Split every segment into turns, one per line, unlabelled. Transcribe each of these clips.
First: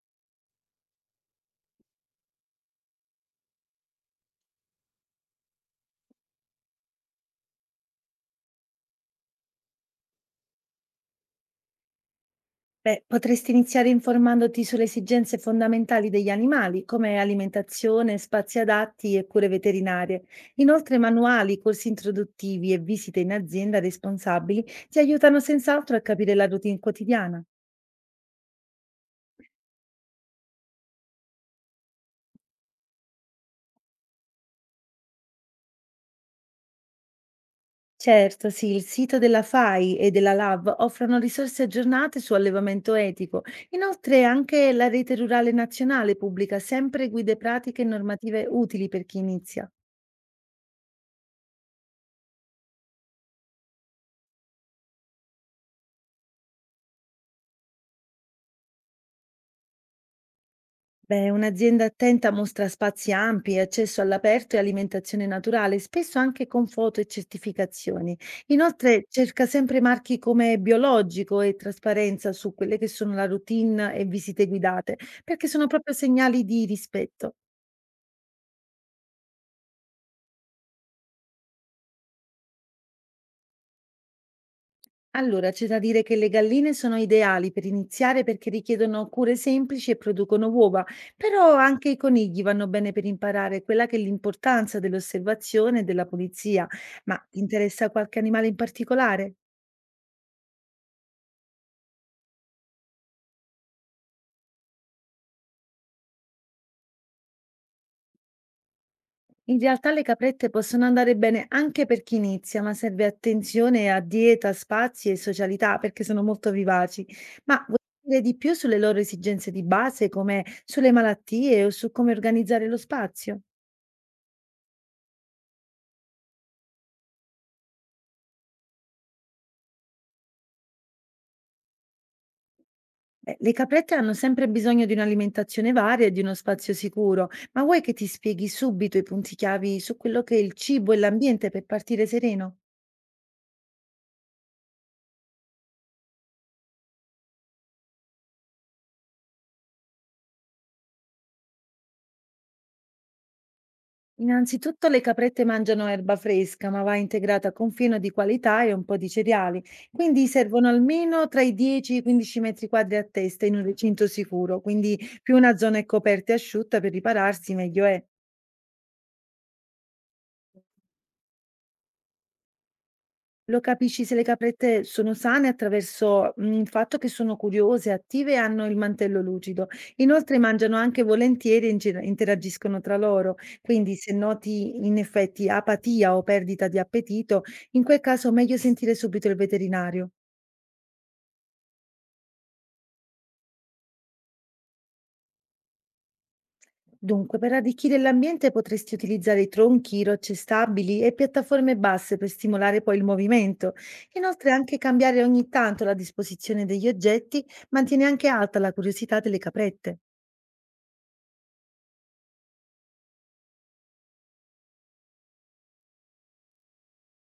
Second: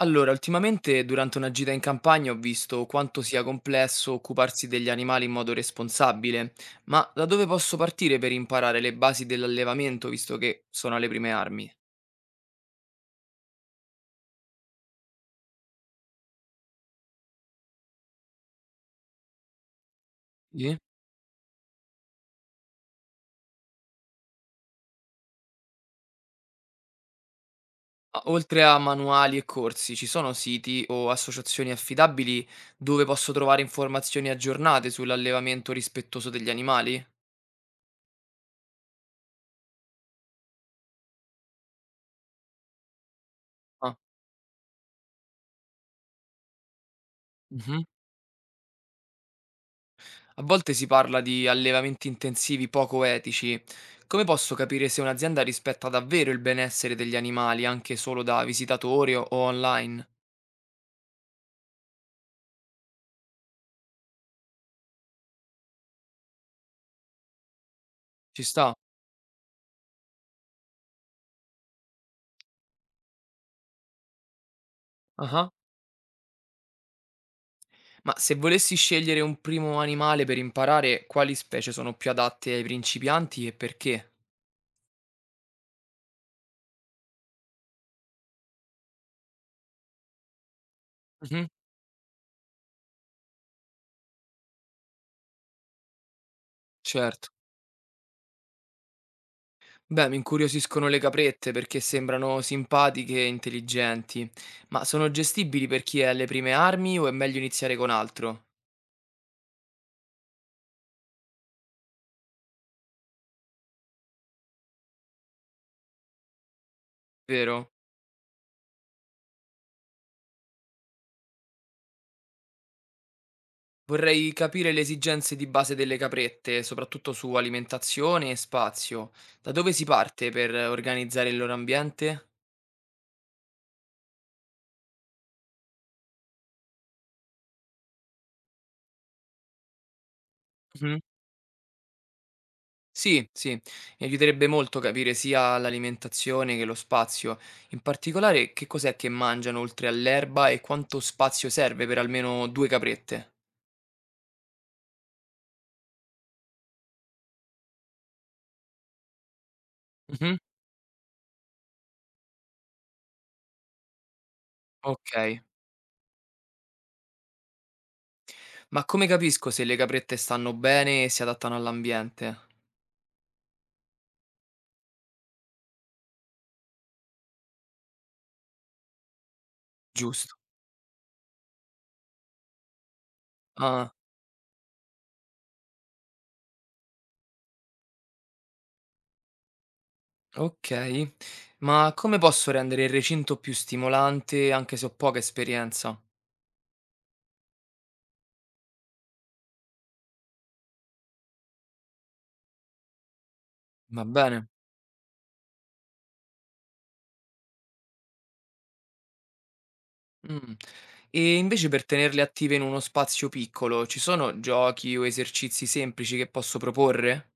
Allora, ultimamente durante una gita in campagna ho visto quanto sia complesso occuparsi degli animali in modo responsabile, ma da dove posso partire per imparare le basi dell'allevamento, visto che sono alle prime armi?
Beh, potresti iniziare informandoti sulle esigenze fondamentali degli animali, come alimentazione, spazi adatti e cure veterinarie.
Sì.
Inoltre, manuali, corsi introduttivi e visite in azienda responsabili ti aiutano senz'altro a capire la routine quotidiana.
Ah, oltre a manuali e corsi, ci sono siti o associazioni affidabili dove posso trovare informazioni aggiornate sull'allevamento rispettoso degli animali?
Certo, sì, il sito della FAI e della LAV offrono risorse aggiornate su allevamento etico.
Ah.
Inoltre, anche la Rete Rurale Nazionale pubblica sempre guide pratiche e normative utili per chi inizia.
A volte si parla di allevamenti intensivi poco etici. Come posso capire se un'azienda rispetta davvero il benessere degli animali, anche solo da visitatori o online?
Beh, un'azienda attenta mostra spazi ampi, accesso all'aperto e alimentazione naturale, spesso anche con foto e certificazioni.
Ci sta?
Inoltre cerca sempre marchi come biologico e trasparenza su quelle che sono la routine e visite guidate, perché
Ah.
sono proprio segnali di rispetto.
Ma se volessi scegliere un primo animale per imparare, quali specie sono più adatte ai principianti e perché?
Allora, c'è da dire che le galline sono ideali per iniziare perché richiedono cure semplici e producono uova,
Mhm,
però anche i conigli vanno bene per imparare quella che è l'importanza dell'osservazione e della pulizia. Ma
Certo.
ti interessa qualche animale in particolare?
Beh, mi incuriosiscono le caprette perché sembrano simpatiche e intelligenti, ma sono gestibili per chi è alle prime armi o è meglio iniziare con altro?
In realtà le caprette possono andare bene anche per chi inizia, ma serve attenzione a dieta, spazi e socialità perché sono molto vivaci. Ma
Vero?
vuoi dire di più sulle loro esigenze di base, come sulle malattie o su come organizzare lo spazio?
Vorrei capire le esigenze di base delle caprette, soprattutto su alimentazione e spazio. Da dove si parte per organizzare il loro ambiente?
Beh, le caprette hanno sempre bisogno di un'alimentazione varia e di uno spazio sicuro, ma vuoi che ti spieghi subito i punti chiavi su quello che è il cibo e
Mhm.
l'ambiente per partire sereno?
Sì, sì, mi aiuterebbe molto capire sia l'alimentazione che lo spazio. In particolare, che cos'è che mangiano oltre all'erba e quanto spazio serve per almeno due caprette?
Innanzitutto le caprette mangiano erba fresca, ma va integrata con fieno di qualità e un po' di cereali, quindi
Mhm.
servono almeno tra i 10 e i 15 metri quadri a testa in un recinto sicuro, quindi più
Ok,
una zona è coperta e asciutta per ripararsi, meglio è.
ma come capisco se le caprette stanno bene e si adattano all'ambiente?
Lo capisci se le caprette sono sane attraverso, il fatto che sono curiose, attive e hanno il mantello lucido.
Giusto.
Inoltre mangiano anche volentieri e ingira interagiscono tra loro.
Ah.
Quindi se noti in effetti apatia o perdita di appetito, in quel caso meglio sentire subito il veterinario.
Okay, ma come posso rendere il recinto più stimolante anche se ho poca esperienza?
Dunque, per arricchire l'ambiente potresti utilizzare i tronchi, rocce stabili e piattaforme basse per stimolare poi il movimento.
Va bene?
Inoltre anche cambiare ogni tanto la disposizione degli oggetti mantiene anche alta la curiosità delle caprette.
Mh. E invece per tenerle attive in uno spazio piccolo, ci sono giochi o esercizi semplici che posso proporre?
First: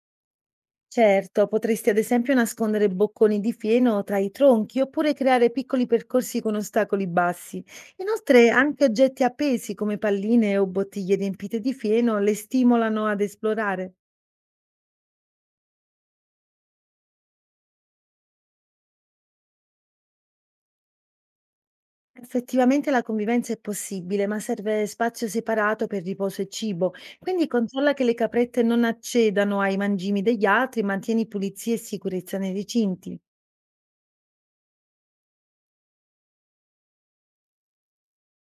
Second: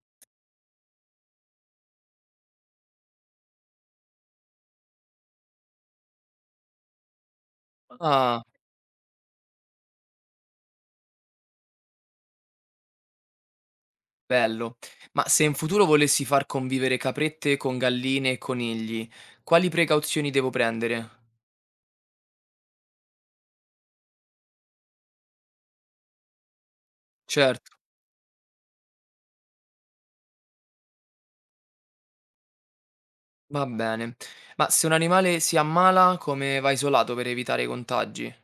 Certo, potresti ad esempio nascondere bocconi di fieno tra i tronchi oppure creare piccoli percorsi con ostacoli bassi.
Ah,
Inoltre, anche oggetti appesi come palline o bottiglie riempite di fieno le stimolano ad esplorare.
bello. Ma se in futuro volessi far convivere caprette con galline e conigli, quali precauzioni devo prendere?
Effettivamente la convivenza è possibile, ma serve spazio separato per riposo e cibo, quindi
Certo,
controlla che le caprette non accedano ai mangimi degli altri, mantieni pulizia e sicurezza nei recinti.
va bene. Ma se un animale si ammala, come va isolato per evitare i contagi?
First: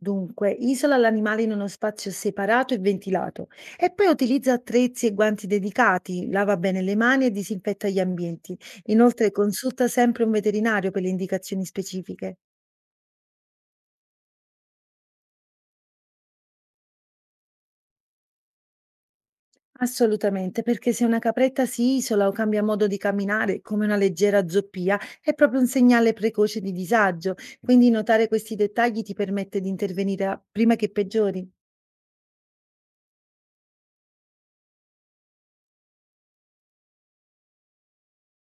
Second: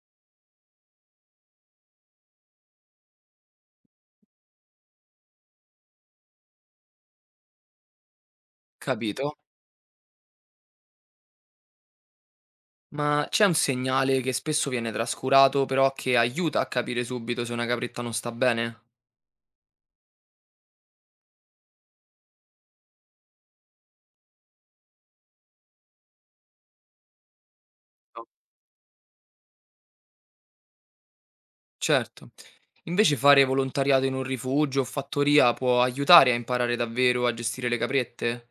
Dunque, isola l'animale in uno spazio separato e ventilato e poi utilizza attrezzi e guanti dedicati, lava bene le mani e disinfetta gli ambienti. Inoltre
Capito?
consulta sempre un veterinario per le indicazioni specifiche.
Ma c'è un segnale che spesso viene trascurato, però che aiuta a capire subito se una capretta non sta bene?
Assolutamente, perché se una capretta si isola o cambia modo di camminare, come una leggera zoppia, è proprio un segnale precoce di disagio. Quindi notare questi dettagli ti permette di intervenire prima che peggiori.
Certo. Invece fare volontariato in un rifugio o fattoria può aiutare a imparare davvero a gestire le caprette?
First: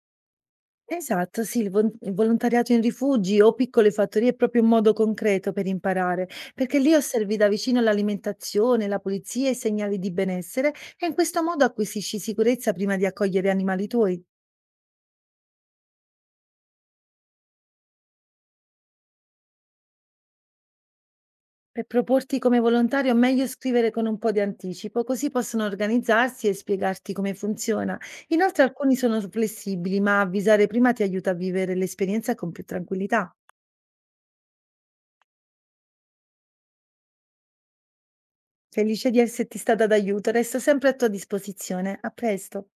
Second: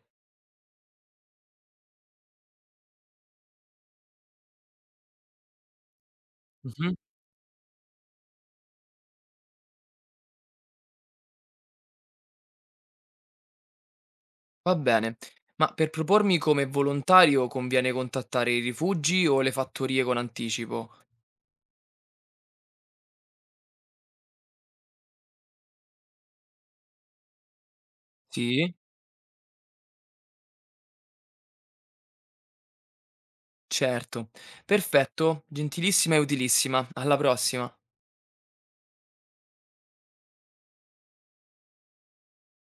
Esatto, sì, il volontariato in rifugi o piccole fattorie è proprio un modo concreto per imparare, perché lì
Mhm.
osservi da vicino l'alimentazione, la pulizia e i segnali di benessere e in questo modo acquisisci sicurezza prima di accogliere animali tuoi.
Va bene. Ma per propormi come volontario conviene contattare i rifugi o le fattorie con anticipo?
Per proporti come volontario è meglio scrivere con un po' di anticipo, così possono organizzarsi e spiegarti come funziona. Inoltre
Sì.
alcuni sono flessibili, ma avvisare prima ti aiuta a vivere l'esperienza con più tranquillità.
Certo. Perfetto, gentilissima e utilissima. Alla prossima.
Felice di esserti stata d'aiuto, resto sempre a tua disposizione. A presto.